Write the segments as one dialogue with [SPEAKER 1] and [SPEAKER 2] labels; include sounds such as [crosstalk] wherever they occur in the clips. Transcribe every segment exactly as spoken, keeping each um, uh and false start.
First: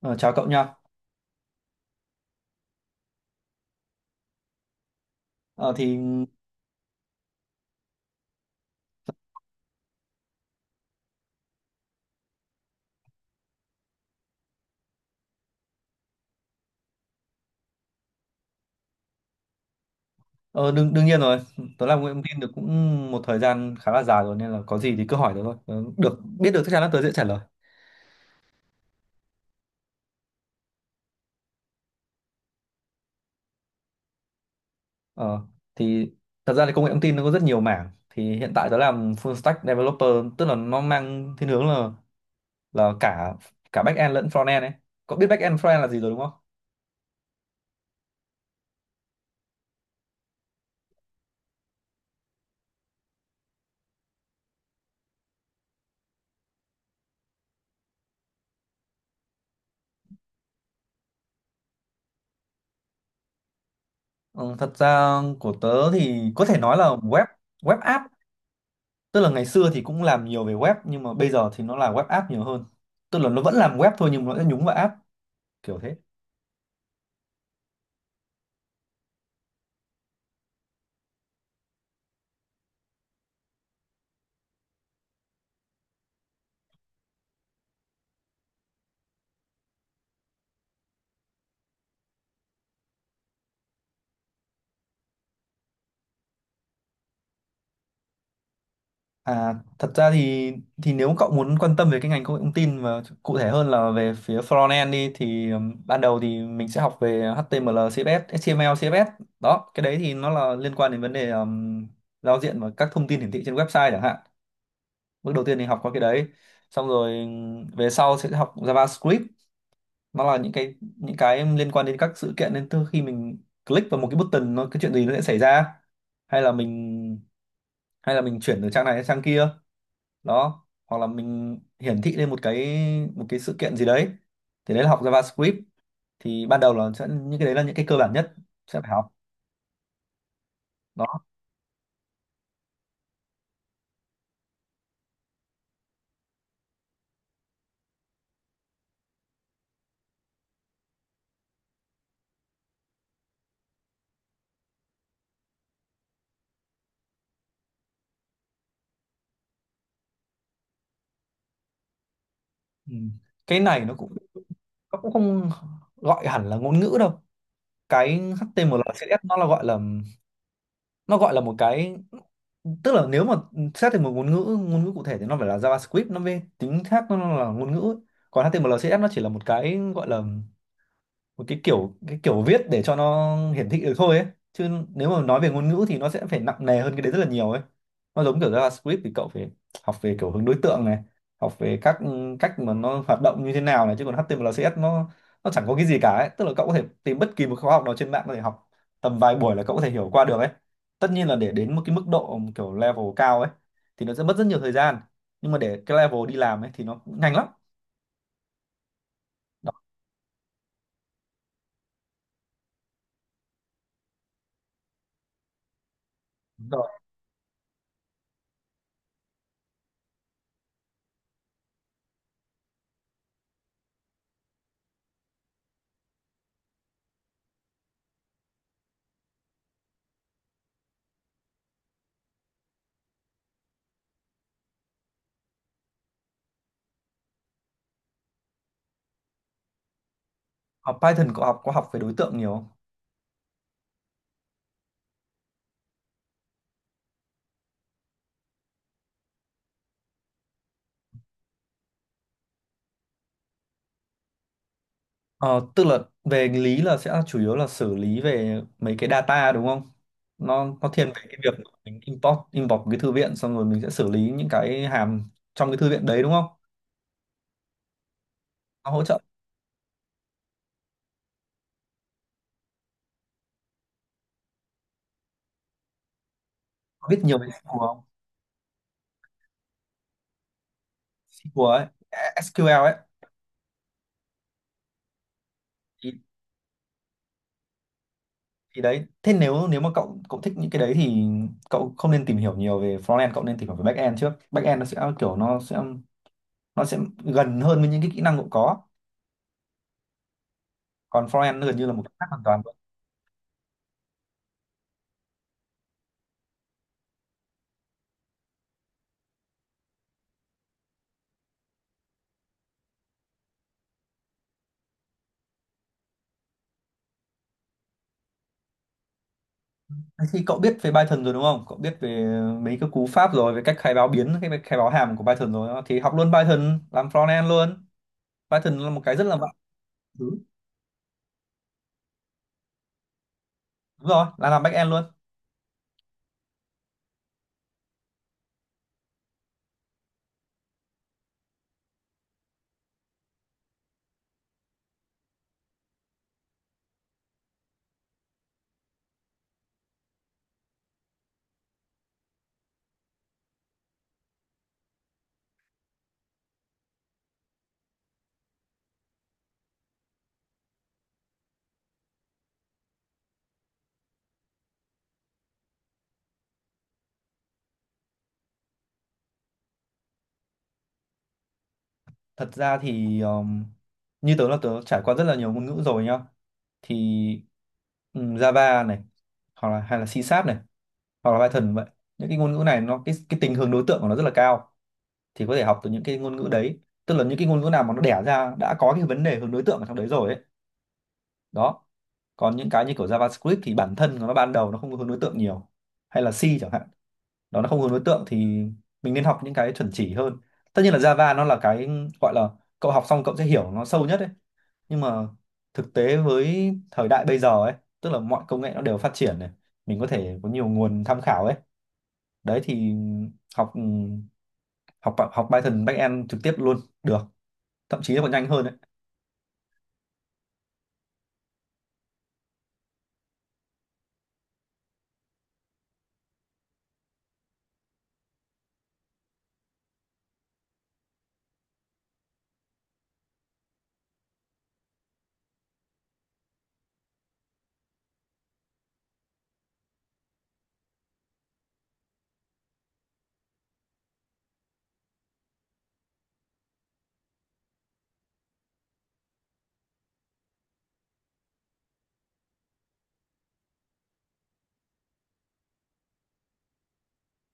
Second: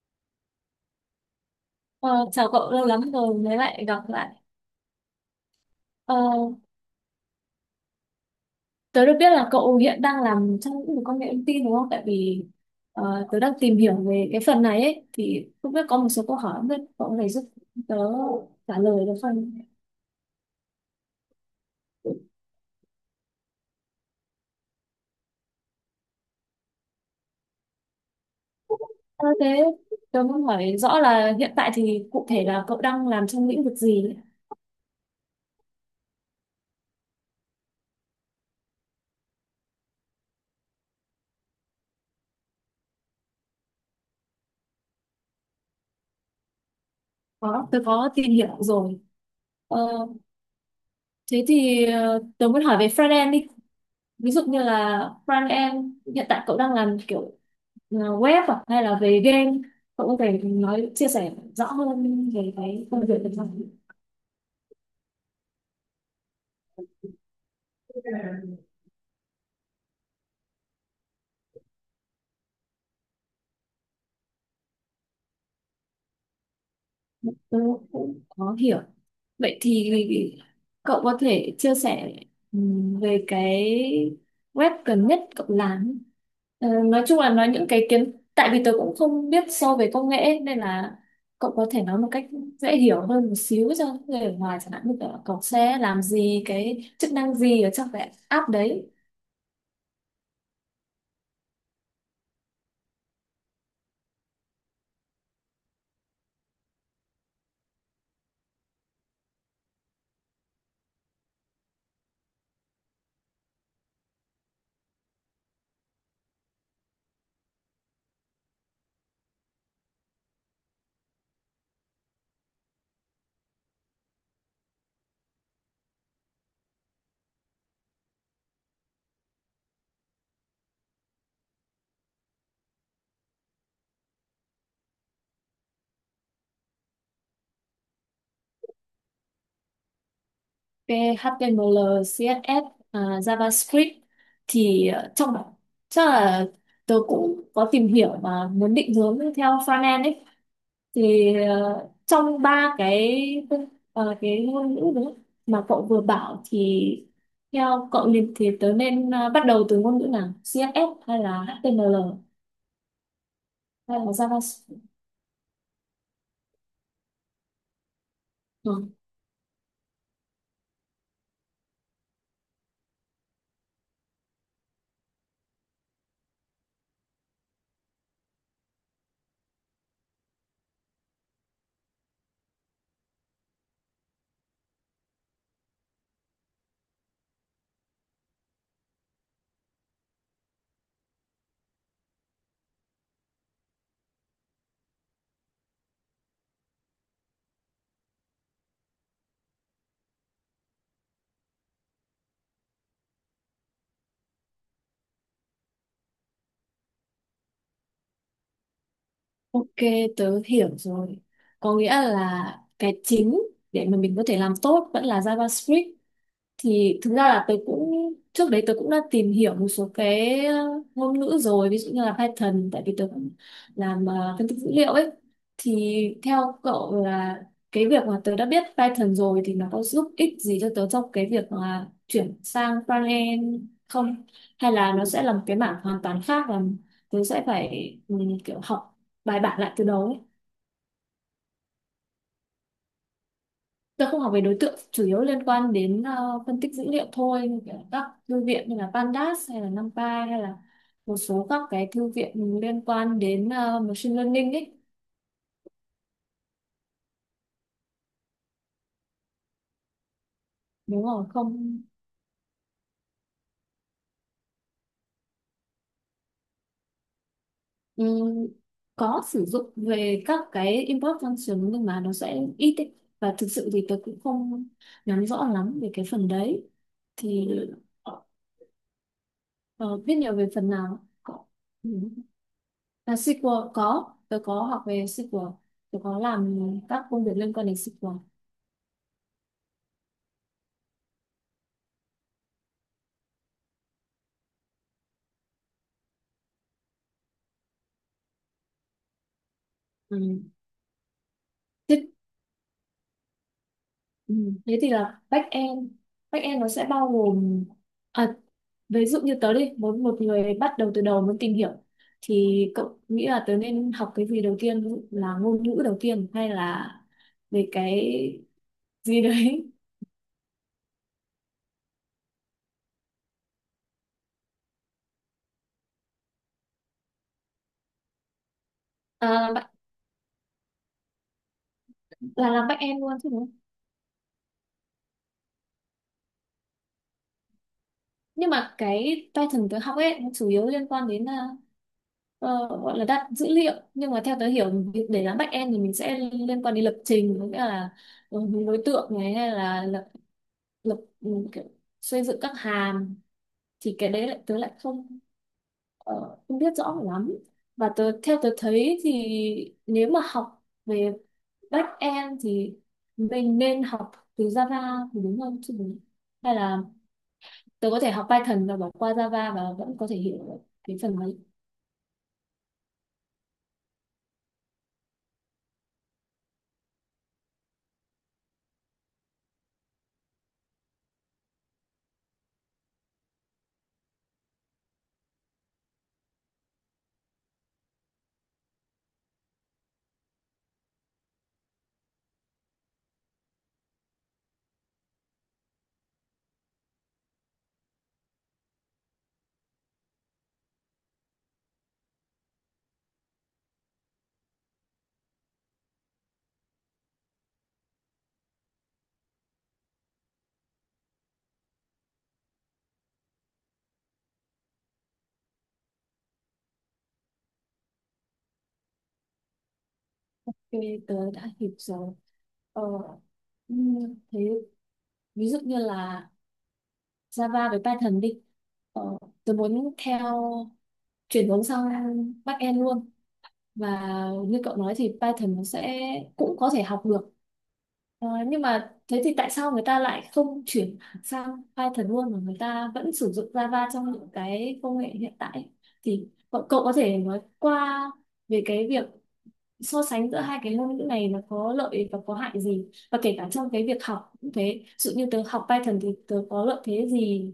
[SPEAKER 1] Ờ, Chào cậu nha.
[SPEAKER 2] Ờ, chào cậu, lâu lắm rồi mới lại gặp lại.
[SPEAKER 1] Ờ, thì
[SPEAKER 2] Ờ, tớ được biết là cậu hiện đang làm trong lĩnh vực công nghệ thông tin đúng không? Tại vì ờ, tớ đang tìm hiểu về cái phần này ấy, thì không biết có một số câu hỏi, không biết cậu có thể giúp tớ trả lời được không?
[SPEAKER 1] ờ, đương đương nhiên rồi. Tớ làm nguyện viên được cũng một thời gian khá là dài rồi nên là có gì thì cứ hỏi tớ thôi. Tớ được biết được chắc chắn là tớ sẽ trả lời.
[SPEAKER 2] Ờ, thế tớ muốn hỏi rõ là hiện tại thì cụ thể là cậu đang làm trong lĩnh vực gì ấy?
[SPEAKER 1] Ờ, thì Thật ra thì công nghệ thông tin nó có rất nhiều mảng. Thì hiện tại tớ làm full stack developer, tức là nó mang thiên hướng là là cả cả back end lẫn front end ấy. Cậu biết back end front end là gì rồi đúng không?
[SPEAKER 2] Có, tớ có tìm hiểu rồi. Ờ, thế thì ờ, tớ muốn hỏi về front end đi. Ví dụ như là front end hiện tại cậu đang làm kiểu ờ, web à? Hay là về game? Cậu có thể nói chia sẻ rõ hơn về cái công việc được không?
[SPEAKER 1] Ừ, Thật ra của tớ thì có thể nói là web web app, tức là ngày xưa thì cũng làm nhiều về web nhưng mà bây giờ thì nó là web app nhiều hơn, tức là nó vẫn làm web thôi nhưng mà nó sẽ nhúng vào app, kiểu thế.
[SPEAKER 2] Tôi cũng có hiểu. Vậy thì cậu có thể chia sẻ ừm, về cái web gần nhất cậu làm. Ờ, nói chung là nói những cái kiến, tại vì tôi cũng không biết sâu về công nghệ ấy, nên là cậu có thể nói một cách dễ hiểu hơn một xíu cho người ở ngoài, chẳng hạn như kiểu là cậu sẽ làm gì, cái chức năng gì ở trong cái app đấy.
[SPEAKER 1] À, thật ra thì thì nếu cậu muốn quan tâm về cái ngành công nghệ thông tin và cụ thể hơn là về phía frontend đi thì ừm, ban đầu thì mình sẽ học về HTML CSS HTML CSS. Đó, cái đấy thì nó là liên quan đến vấn đề ừm, giao diện và các thông tin hiển thị trên website chẳng hạn. Bước đầu tiên thì học qua cái đấy, xong rồi ừm, về sau sẽ học JavaScript. Nó là những cái những cái liên quan đến các sự kiện, nên từ khi mình click vào một cái button nó cái chuyện gì nó sẽ xảy ra, hay là mình hay là mình chuyển từ trang này sang trang kia, đó, hoặc là mình hiển thị lên một cái một cái sự kiện gì đấy, thì đấy là học JavaScript. Thì ban đầu là sẽ những cái đấy là những cái cơ bản nhất sẽ phải học. Đó.
[SPEAKER 2] hát tê em lờ, xê ét ét, à, JavaScript, thì ờ, trong, chắc là tớ cũng có tìm hiểu mà muốn định hướng theo frontend ấy, thì ờ, trong ba cái ờ, cái ngôn ngữ đấy mà cậu vừa bảo, thì theo cậu liền thì tớ nên ờ, bắt đầu từ ngôn ngữ nào, si ét ét hay là hát tê em lờ
[SPEAKER 1] ừ. Cái này nó
[SPEAKER 2] hay là
[SPEAKER 1] cũng
[SPEAKER 2] JavaScript?
[SPEAKER 1] nó cũng không gọi hẳn là ngôn ngữ đâu. Cái
[SPEAKER 2] Ờ,
[SPEAKER 1] hát tê em lờ xê ét ét nó là gọi là nó gọi là một cái tức là nếu mà xét thành một ngôn ngữ ngôn ngữ cụ thể thì nó phải là JavaScript, nó mới tính, khác, nó là ngôn ngữ ấy. Còn hát tê em lờ xê ét ét nó chỉ là một cái gọi là một cái kiểu, cái kiểu viết để cho nó hiển thị được thôi ấy, chứ nếu mà nói về ngôn ngữ thì nó sẽ phải nặng nề hơn cái đấy rất là nhiều ấy. Nó giống kiểu JavaScript thì cậu phải học về kiểu hướng đối tượng này, học về các cách mà nó hoạt động như thế nào này, chứ còn hát tê em lờ xê ét ét nó nó chẳng có cái gì cả ấy, tức là cậu có thể tìm bất kỳ một khóa học nào trên mạng có thể học, tầm vài buổi là cậu có thể hiểu qua được ấy. Tất nhiên là để đến một cái mức độ kiểu level cao ấy thì nó sẽ mất rất nhiều thời gian, nhưng mà để cái level đi làm ấy thì nó cũng nhanh lắm. Đó,
[SPEAKER 2] ok, tớ hiểu rồi, có nghĩa là cái chính để mà mình có thể làm tốt vẫn là JavaScript.
[SPEAKER 1] đúng rồi.
[SPEAKER 2] Thì thực ra là tôi cũng, trước đấy tôi cũng đã tìm hiểu một số cái ờ, ngôn ngữ rồi, ví dụ như là Python, tại vì tôi cũng làm ờ, phân tích dữ liệu ấy. Thì theo cậu là cái việc mà tôi đã biết Python rồi thì nó có giúp ích gì cho tớ trong cái việc mà chuyển sang frontend không, hay là nó sẽ là một cái mảng hoàn toàn khác và tớ sẽ phải ừ, kiểu học bài bản lại từ đầu?
[SPEAKER 1] Học Python cậu học có học về đối tượng nhiều không?
[SPEAKER 2] Tôi không học về đối tượng, chủ yếu liên quan đến ờ, phân tích dữ liệu thôi, như kiểu các thư viện như là Pandas hay là NumPy, hay là một số các cái thư viện liên quan đến ờ, machine learning ấy.
[SPEAKER 1] Ờ, Tức là về lý là sẽ chủ yếu là xử lý về mấy cái data đúng không? Nó nó
[SPEAKER 2] Đúng
[SPEAKER 1] thiên về
[SPEAKER 2] rồi,
[SPEAKER 1] cái việc
[SPEAKER 2] không
[SPEAKER 1] mình import import một cái thư viện, xong rồi mình sẽ xử lý những cái hàm trong cái thư viện đấy đúng không?
[SPEAKER 2] ừm,
[SPEAKER 1] Nó hỗ trợ
[SPEAKER 2] có sử dụng về các cái import function nhưng mà nó sẽ ít ấy. Và thực sự thì tôi cũng không nắm rõ lắm về cái phần đấy.
[SPEAKER 1] có biết nhiều về
[SPEAKER 2] Thì
[SPEAKER 1] ét quy eo không?
[SPEAKER 2] ờ, biết nhiều về phần nào?
[SPEAKER 1] ét quy eo ấy,
[SPEAKER 2] Ừ.
[SPEAKER 1] ét quy eo ấy
[SPEAKER 2] Là ét quy lờ có, tôi có học về ét quy lờ, tôi
[SPEAKER 1] thì,
[SPEAKER 2] có làm các công việc liên quan đến ét quy lờ.
[SPEAKER 1] thì đấy. Thế nếu nếu mà cậu cậu thích những cái đấy thì cậu không nên tìm hiểu nhiều về frontend, cậu nên tìm hiểu về backend trước. Backend nó sẽ kiểu nó sẽ nó sẽ gần hơn với những cái kỹ năng cậu có,
[SPEAKER 2] Ừ.
[SPEAKER 1] còn frontend nó gần như là một
[SPEAKER 2] Thế,
[SPEAKER 1] cái khác hoàn toàn.
[SPEAKER 2] ừ, thế thì là back end, back end nó sẽ bao gồm à, ví dụ như tớ đi, muốn một người bắt đầu từ đầu muốn tìm hiểu, thì cậu nghĩ là tớ nên học cái gì đầu tiên, ví dụ là ngôn ngữ đầu tiên hay là về cái gì đấy?
[SPEAKER 1] Thế thì cậu biết về Python rồi đúng không? Cậu biết về mấy cái cú pháp rồi, về cách khai báo biến, cái khai báo hàm của Python rồi. Đó. Thì học luôn Python, làm front end luôn. Python là một cái rất là vạn
[SPEAKER 2] à, bạn-
[SPEAKER 1] thứ.
[SPEAKER 2] là làm back end luôn chứ, đúng?
[SPEAKER 1] Đúng rồi, là làm back end luôn.
[SPEAKER 2] Nhưng mà cái Python tớ học ấy nó chủ yếu liên quan đến à, ờ, gọi là đặt dữ liệu, nhưng mà theo tớ hiểu việc để làm backend thì mình sẽ liên quan đến lập trình, có nghĩa là ừ, đối tượng này, hay là lập lập ừ, kiểu, xây dựng các hàm, thì cái đấy lại tớ lại không ờ, không biết rõ lắm. Và tớ, theo tớ thấy thì nếu mà học về backend thì mình nên học từ Java thì đúng không, chứ mình- hay là tớ có thể học Python và bỏ qua Java và vẫn có thể hiểu được cái phần đấy?
[SPEAKER 1] Thật ra thì um, như tớ là tớ trải qua rất là nhiều ngôn ngữ rồi nhá. Thì ừm, Java này, hoặc là hay là C Sharp này, hoặc là Python vậy. Những cái ngôn ngữ này nó cái cái tình hướng đối tượng của nó rất là cao. Thì có thể học từ những cái ngôn ngữ đấy. Tức là những cái ngôn ngữ nào mà nó đẻ ra đã có cái vấn đề hướng đối tượng ở trong đấy rồi ấy, đó, còn những cái như kiểu JavaScript thì bản thân của nó ban đầu nó không có hướng đối tượng nhiều, hay là C chẳng hạn, đó, nó không hướng đối tượng, thì mình nên học những cái chuẩn chỉ hơn. Tất nhiên là Java nó là cái gọi là cậu học xong cậu sẽ hiểu nó sâu nhất ấy, nhưng mà thực tế với thời đại bây giờ ấy, tức là mọi công nghệ nó đều phát triển này, mình có thể có nhiều nguồn tham khảo ấy, đấy thì học học học Python backend trực tiếp luôn được, thậm chí nó còn nhanh hơn đấy.
[SPEAKER 2] Cho nên tớ đã hiểu rồi. ờ, ừm, Thế ví dụ như là Java với Python đi, ờ, tớ muốn theo, chuyển hướng sang backend luôn, và như cậu nói thì Python nó sẽ cũng có thể học được. Ờ, nhưng mà thế thì tại sao người ta lại không chuyển sang Python luôn mà người ta vẫn sử dụng Java trong những cái công nghệ hiện tại? Thì cậu, cậu có thể nói qua về cái việc so sánh giữa hai cái ngôn ngữ này nó có lợi và có hại gì, và kể cả trong cái việc học cũng thế, ví dụ như tớ học Python thì tớ có lợi thế gì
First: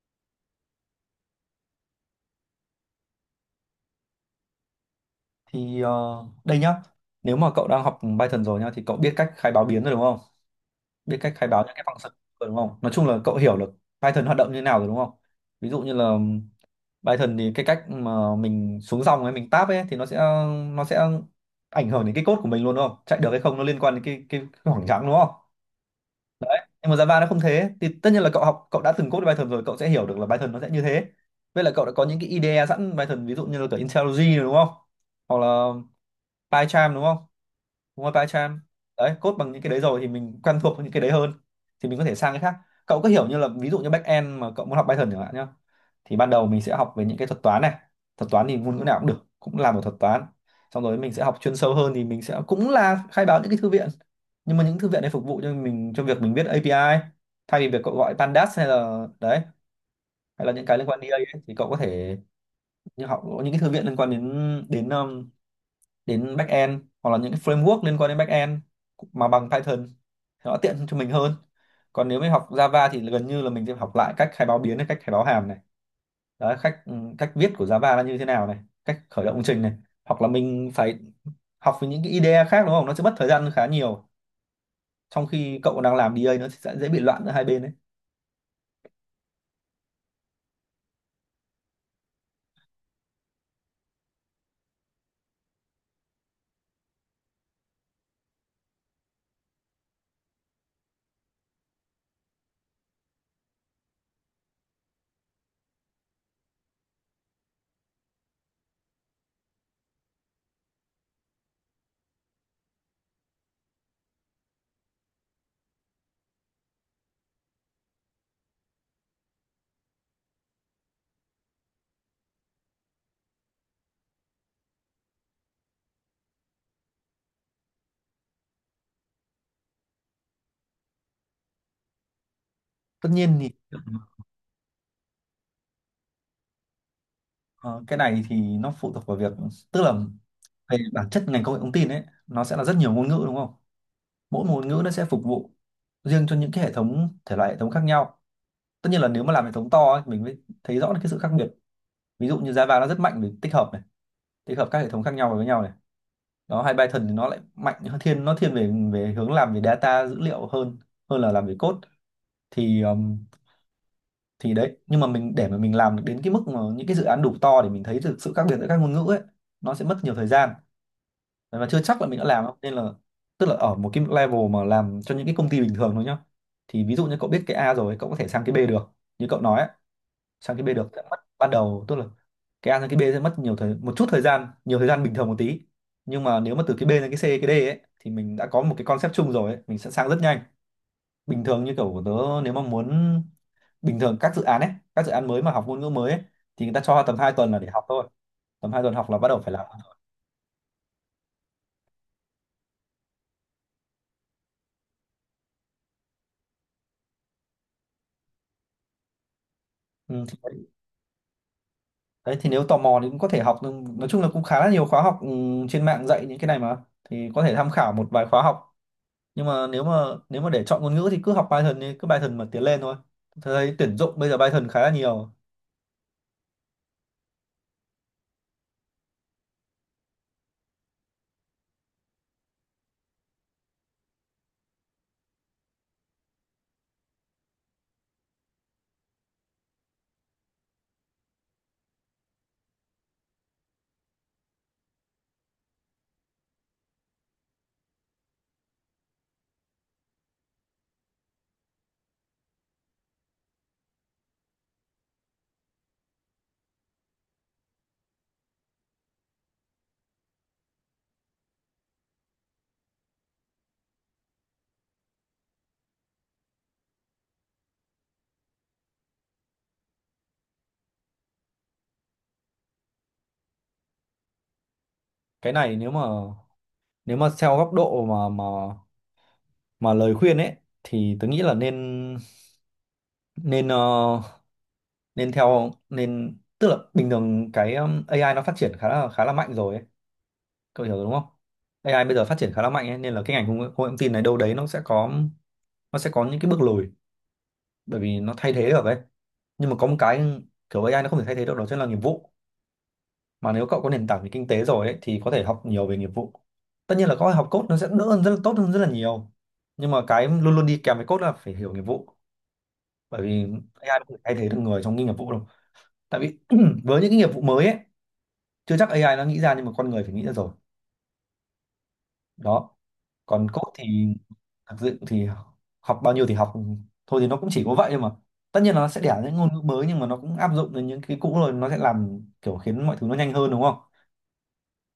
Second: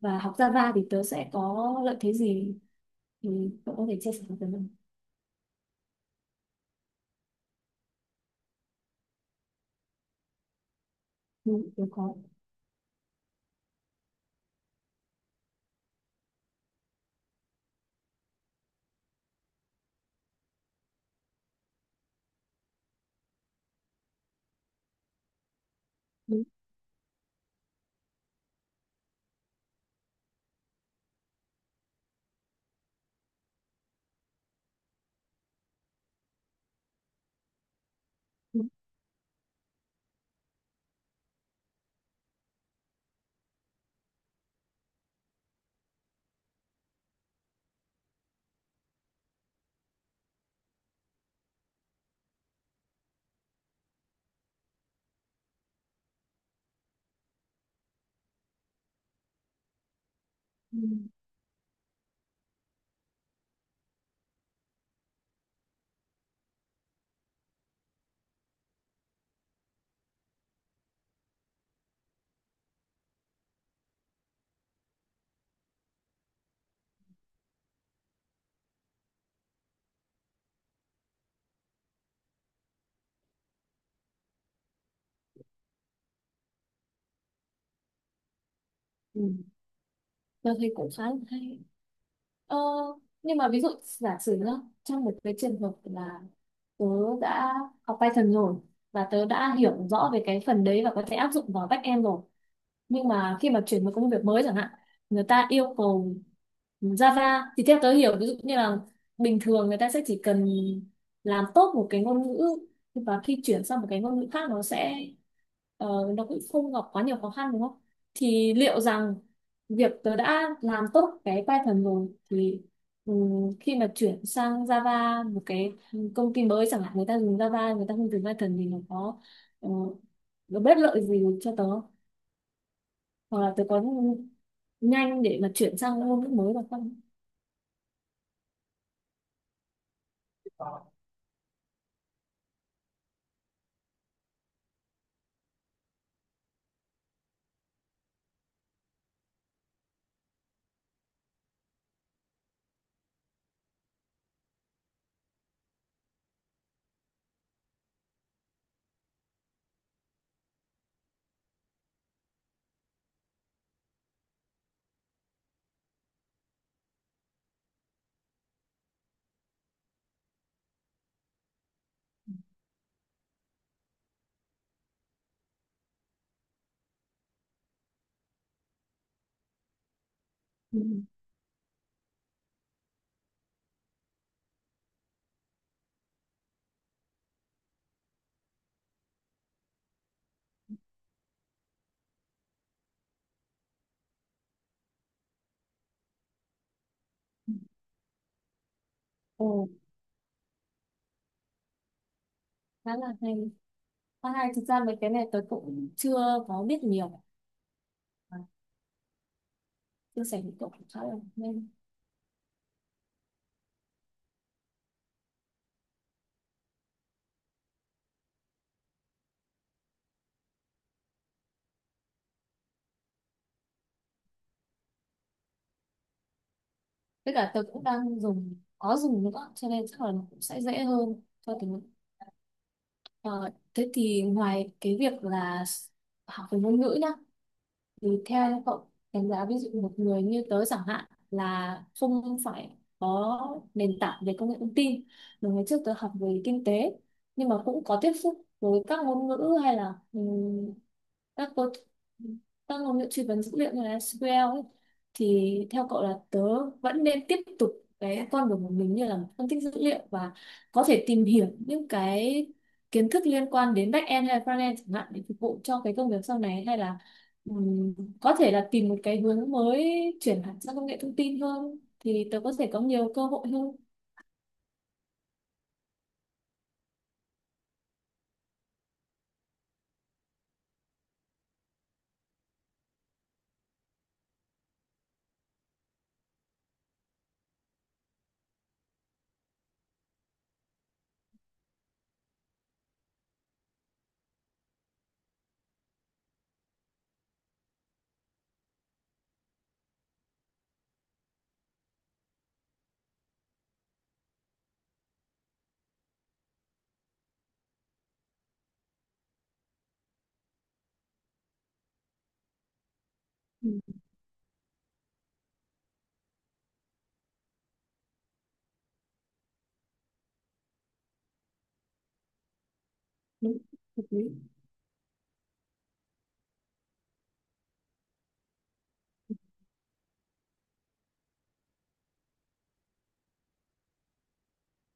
[SPEAKER 2] và học Java thì tớ sẽ có lợi thế gì, thì cậu có thể chia sẻ với tớ không?
[SPEAKER 1] Thì ờ, đây nhá, nếu mà cậu đang học Python rồi nhá thì cậu biết cách khai báo biến rồi đúng không, biết cách khai
[SPEAKER 2] Ừ,
[SPEAKER 1] báo những
[SPEAKER 2] tớ
[SPEAKER 1] cái function
[SPEAKER 2] có.
[SPEAKER 1] rồi đúng không, nói chung là cậu hiểu được Python hoạt động như thế nào rồi đúng không. Ví dụ như là Python thì cái cách mà mình xuống dòng ấy, mình tab ấy, thì nó sẽ nó sẽ ảnh hưởng đến cái code của mình luôn đúng không, chạy được hay không nó liên quan đến cái cái, cái khoảng trắng đúng không.
[SPEAKER 2] Ừ,
[SPEAKER 1] Đấy, nhưng mà Java nó không thế, thì tất nhiên là cậu học, cậu đã từng code Python rồi cậu sẽ hiểu được là Python nó sẽ như thế. Với lại cậu đã có những cái i đê e sẵn Python ví dụ như là cả IntelliJ rồi đúng không, hoặc là PyCharm đúng không, đúng rồi PyCharm.
[SPEAKER 2] ừ,
[SPEAKER 1] Đấy, code bằng những cái đấy rồi thì mình quen thuộc với những cái đấy hơn, thì mình có thể sang cái khác. Cậu cứ hiểu như là ví dụ như back end mà cậu muốn học Python chẳng hạn nhá, thì ban đầu mình sẽ học về những cái thuật toán này. Thuật toán thì ngôn ngữ nào cũng được, cũng là một thuật toán. Xong rồi mình sẽ học chuyên sâu hơn thì mình sẽ cũng là khai báo những cái thư viện, nhưng mà những thư viện này phục vụ cho mình cho việc mình viết ây pi ai, thay vì việc cậu gọi pandas hay là đấy, hay là những
[SPEAKER 2] ừ,
[SPEAKER 1] cái liên quan đến ấy, thì cậu có thể như học những cái thư viện liên quan đến đến um, đến backend hoặc là những cái framework liên quan đến backend mà bằng Python thì nó tiện cho mình hơn. Còn nếu mình học Java thì gần như là mình sẽ học lại cách khai báo biến này, cách khai báo hàm này, đấy, cách ừ, cách viết của Java là như thế nào này, cách khởi động công trình này, hoặc là mình phải học với những cái i đê e khác đúng không, nó sẽ mất thời gian khá nhiều, trong khi cậu đang làm đi ây nó sẽ dễ bị loạn giữa hai bên đấy.
[SPEAKER 2] ừ. Tớ thấy cũng khá là hay. ờ, nhưng mà ví dụ giả sử nhá, trong một cái trường hợp là tớ đã học Python rồi và tớ đã hiểu rõ về cái phần đấy và có thể áp dụng vào backend rồi, nhưng mà khi mà chuyển một công việc mới chẳng hạn, người ta yêu cầu Java, thì theo tớ hiểu ví dụ như là bình thường người ta sẽ chỉ cần làm tốt một cái ngôn ngữ, và khi chuyển sang một cái ngôn ngữ khác nó sẽ ờ, nó cũng không gặp quá nhiều khó khăn đúng không? Thì liệu rằng việc tớ đã làm tốt cái Python rồi thì ừm, khi mà chuyển sang Java, một cái công ty mới chẳng hạn, người ta dùng Java, người ta không dùng Python, thì nó có ờ, nó bất lợi gì cho tớ,
[SPEAKER 1] Tất nhiên
[SPEAKER 2] hoặc
[SPEAKER 1] thì
[SPEAKER 2] là tôi có nhanh để mà chuyển sang ngôn ngữ mới được không?
[SPEAKER 1] ờ, cái này thì nó phụ thuộc vào việc, tức là về bản chất ngành công nghệ thông tin ấy nó sẽ là rất nhiều ngôn ngữ đúng không, mỗi một ngôn ngữ nó sẽ phục vụ riêng cho những cái hệ thống, thể loại hệ thống khác nhau. Tất nhiên là nếu mà làm hệ thống to ấy, mình mới thấy rõ được cái sự khác biệt. Ví dụ như Java nó rất mạnh về tích hợp này, tích hợp các hệ thống khác nhau vào với nhau này, đó, hay Python thì nó lại mạnh hơn thiên nó thiên về về hướng làm về data dữ liệu hơn, hơn là làm về code. thì um, thì đấy, nhưng mà mình để mà mình làm được đến cái mức mà những cái dự án đủ to để mình thấy được sự khác biệt giữa các ngôn ngữ ấy nó sẽ mất nhiều thời gian, và chưa chắc là mình đã làm đâu, nên là tức là ở một cái level mà làm cho những cái công ty bình thường thôi nhá, thì ví dụ như cậu biết cái A rồi cậu có thể sang cái B được, như cậu nói ấy, sang cái B
[SPEAKER 2] Ừ.
[SPEAKER 1] được sẽ mất ban đầu, tức là cái A sang cái B sẽ mất nhiều thời một chút thời gian, nhiều thời gian bình thường một tí, nhưng mà nếu mà từ cái B sang cái C cái D ấy thì mình đã có một cái concept chung rồi ấy, mình sẽ sang rất nhanh. Bình thường như kiểu của tớ, nếu mà muốn, bình thường các dự án ấy, các dự án mới mà học ngôn ngữ mới ấy, thì người ta cho tầm hai tuần là để học thôi. Tầm hai tuần học là bắt đầu phải làm.
[SPEAKER 2] Ồ, khá là hay, khá hay, thực ra mấy cái này tôi cũng chưa có biết nhiều. à, Chia
[SPEAKER 1] Ừ,
[SPEAKER 2] sẻ với cậu cũng khá là nên.
[SPEAKER 1] đấy thì nếu tò mò thì cũng có thể học nhưng nói chung là cũng khá là nhiều khóa học, ừ, trên mạng dạy những cái này mà. Thì có thể tham khảo một vài khóa học. Nhưng mà nếu mà nếu mà để chọn ngôn ngữ thì cứ học Python đi, cứ Python mà tiến lên thôi. Tôi thấy tuyển dụng bây giờ Python khá là nhiều.
[SPEAKER 2] Tất cả tôi cũng đang dùng có dùng nữa, cho nên chắc là nó cũng sẽ dễ hơn cho tiếng Anh. Ờ, thế thì ngoài cái việc là học về ngôn ngữ nhá, tùy theo nha, cậu đánh giá ví dụ một người như tớ chẳng hạn, là không phải có nền tảng về công nghệ thông tin, mà ngày trước tớ học về kinh tế, nhưng mà cũng có tiếp xúc với các ngôn ngữ, hay là ừm, các cô các ngôn ngữ truy vấn dữ liệu như là ét quy eo ấy, thì theo cậu là tớ vẫn nên tiếp tục cái con đường của mình như là phân tích dữ liệu và có thể tìm hiểu những cái kiến thức liên quan đến back end hay front end chẳng hạn để phục vụ cho cái công việc sau này, hay là Ừm, có thể là tìm một cái hướng mới, chuyển hẳn sang công nghệ thông tin hơn thì tớ có thể có nhiều cơ hội hơn?
[SPEAKER 1] Cái này nếu mà nếu mà theo góc độ mà mà mà lời khuyên ấy, thì tôi nghĩ là nên nên ờ, nên theo nên tức là bình thường cái um, a i nó phát triển khá là khá là mạnh rồi ấy. Cậu hiểu rồi đúng không? a i bây giờ phát triển khá là mạnh ấy, nên là cái ngành công nghệ công nghệ thông tin này đâu đấy nó sẽ có nó sẽ có những cái bước lùi bởi vì nó thay thế được ấy. Nhưng mà có một cái kiểu a i nó không thể thay thế được, đó chính là nghiệp vụ. Mà nếu cậu có nền tảng về kinh tế rồi ấy, thì có thể học nhiều về nghiệp vụ. Tất nhiên là có học code nó sẽ đỡ hơn, rất là tốt hơn rất là nhiều, nhưng mà cái luôn luôn đi kèm với code là phải hiểu nghiệp vụ. Bởi vì
[SPEAKER 2] Ừ,
[SPEAKER 1] a i nó không thể thay thế được người trong cái nghiệp vụ đâu. Tại vì [clears throat] với những cái nghiệp vụ mới ấy, chưa chắc a i nó nghĩ ra, nhưng mà con người phải nghĩ ra rồi. Đó. Còn
[SPEAKER 2] đúng,
[SPEAKER 1] code
[SPEAKER 2] hợp
[SPEAKER 1] thì
[SPEAKER 2] lý.
[SPEAKER 1] thực sự thì học bao nhiêu thì học thôi, thì nó cũng chỉ có vậy thôi mà. Tất nhiên là nó sẽ đẻ những ngôn ngữ mới nhưng mà nó cũng áp dụng đến những cái cũ rồi, nó sẽ làm kiểu khiến mọi thứ nó nhanh hơn đúng không?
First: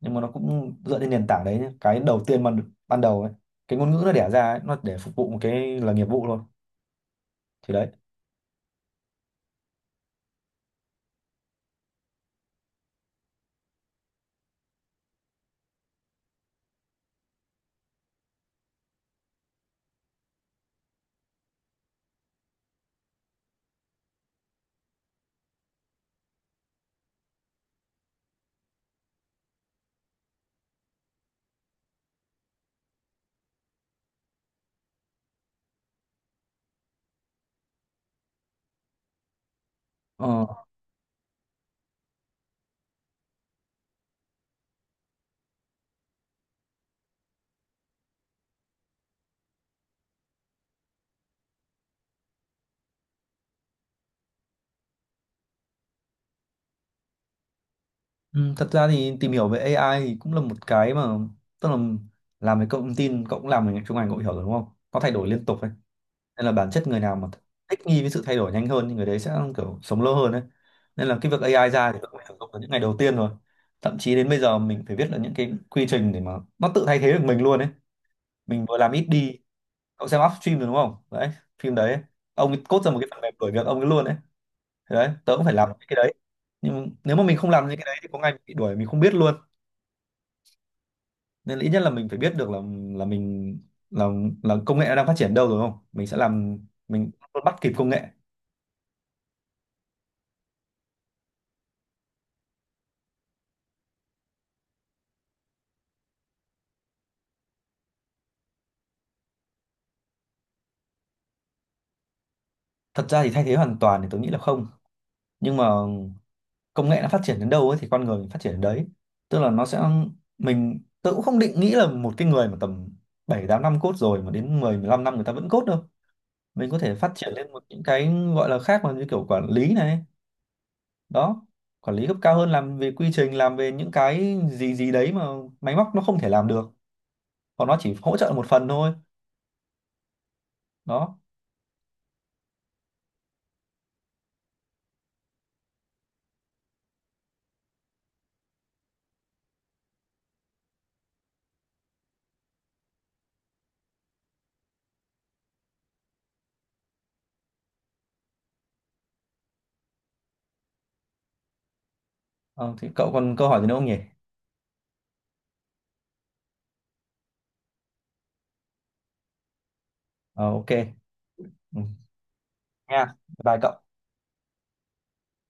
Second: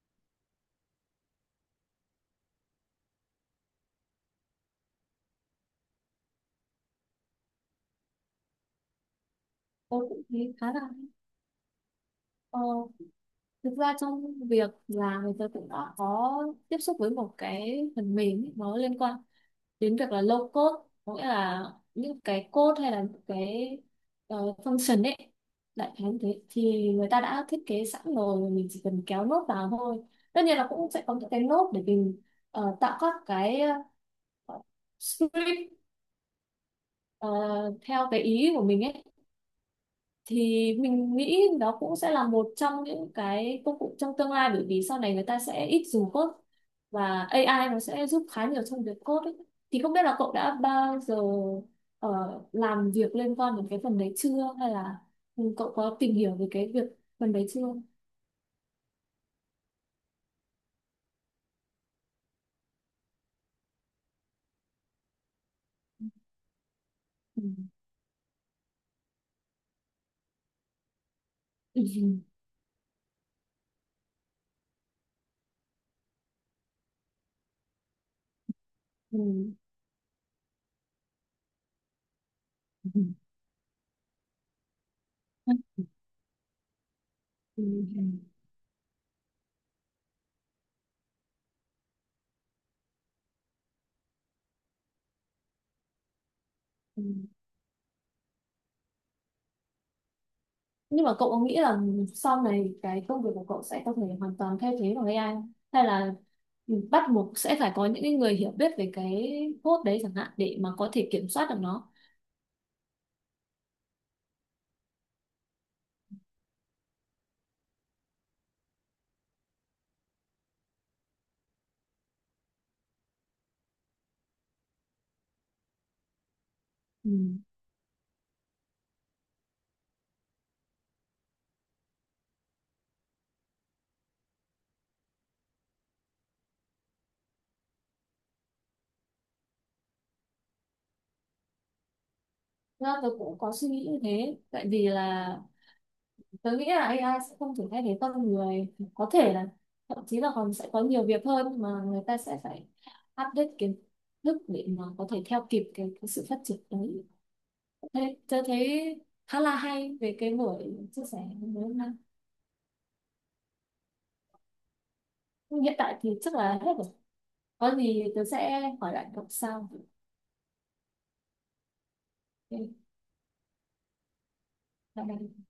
[SPEAKER 1] Nhưng mà nó cũng dựa trên nền tảng đấy nhé. Cái đầu tiên mà ban đầu ấy, cái ngôn ngữ nó đẻ ra ấy, nó để phục vụ một cái là nghiệp vụ thôi. Thì đấy.
[SPEAKER 2] Tôi cũng thấy khá là hay. ờ, Thực ra trong việc làm thì tớ cũng đã có tiếp xúc với một cái phần mềm ấy, nó liên quan đến việc là low code, có nghĩa là những cái code hay là những cái ờ, function ấy, đại khái như thế thì người ta đã thiết kế sẵn rồi và mình chỉ cần kéo nốt vào thôi. Tất nhiên là cũng sẽ có những cái nốt để mình ờ, tạo các cái ờ, script ờ, theo cái ý của mình ấy.
[SPEAKER 1] Ờ.
[SPEAKER 2] Thì mình nghĩ đó cũng sẽ là một trong những cái công cụ trong tương lai, bởi vì sau này người ta sẽ ít dùng code và a i nó sẽ giúp khá nhiều trong việc code ấy. Thì không biết là cậu đã bao giờ ờ, làm việc liên quan đến cái phần đấy chưa, hay là ừ, cậu có tìm hiểu về cái việc, phần đấy chưa?
[SPEAKER 1] Ừ, thật ra thì tìm hiểu về a i thì cũng là một cái mà, tức là làm về công nghệ thông tin cậu cũng làm về ngành- trong ngành, cậu hiểu rồi đúng không? Nó thay đổi liên tục nên là bản chất người nào mà
[SPEAKER 2] Ừ.
[SPEAKER 1] thích nghi với sự thay đổi nhanh hơn thì người đấy sẽ kiểu sống lâu hơn đấy. Nên là cái việc a i
[SPEAKER 2] Ừ.
[SPEAKER 1] ra thì cũng phải sử dụng từ những ngày đầu tiên rồi. Thậm chí đến bây giờ mình phải viết là những cái quy trình để mà nó tự thay thế được mình luôn đấy, mình vừa làm ít
[SPEAKER 2] Ừ.
[SPEAKER 1] đi. Cậu xem Upstream rồi đúng không đấy? Phim đấy ấy. Ông ấy cốt ra một
[SPEAKER 2] Ừ.
[SPEAKER 1] cái phần mềm đuổi việc ông ấy luôn đấy. Thế đấy, tớ cũng phải làm những cái đấy. Nhưng mà nếu mà mình không
[SPEAKER 2] Ừ.
[SPEAKER 1] làm những cái đấy thì có ngày mình bị đuổi mình không biết luôn. Nên là ít nhất là mình phải biết được là là mình, là là công nghệ nó đang phát triển đâu rồi, không mình sẽ làm,
[SPEAKER 2] Ừ.
[SPEAKER 1] mình bắt kịp công nghệ.
[SPEAKER 2] Nhưng mà cậu có nghĩ là sau này cái công việc của cậu sẽ có thể hoàn toàn thay thế bằng a i không? Hay là bắt buộc sẽ phải có những cái người hiểu biết về cái code đấy chẳng hạn để mà có thể kiểm soát được nó?
[SPEAKER 1] Thật ra thì thay thế hoàn toàn thì tôi nghĩ là không, nhưng mà công nghệ nó phát triển đến đâu ấy thì con người mình phát triển đến đấy. Tức là nó sẽ, mình, tôi cũng không định nghĩ là một cái người mà tầm bảy tám năm cốt rồi mà đến mười 15 năm người ta vẫn cốt đâu. Mình có thể
[SPEAKER 2] Ừ.
[SPEAKER 1] phát triển lên một những cái gọi là khác mà như kiểu quản lý này. Đó. Quản lý cấp cao hơn, làm về quy trình, làm về những cái gì gì đấy mà máy móc nó không thể làm được. Còn nó chỉ hỗ trợ một phần thôi. Đó.
[SPEAKER 2] Thực ra tôi cũng có suy nghĩ như thế, tại vì là tôi nghĩ là a i sẽ không thể thay thế con người, có thể là thậm chí là còn sẽ có nhiều việc hơn mà người ta sẽ phải update kiến thức để mà có thể theo kịp cái, cái sự phát triển đấy. Thế tôi thấy khá là hay về cái buổi chia sẻ ngày hôm nay.
[SPEAKER 1] Ờ, thì cậu còn câu hỏi gì nữa không nhỉ?
[SPEAKER 2] Hiện tại thì chắc là hết rồi, có gì tớ sẽ hỏi lại cậu sau.
[SPEAKER 1] Ờ, ok. Ừ.
[SPEAKER 2] Ok,
[SPEAKER 1] Nha, bye bye cậu.
[SPEAKER 2] bye bye.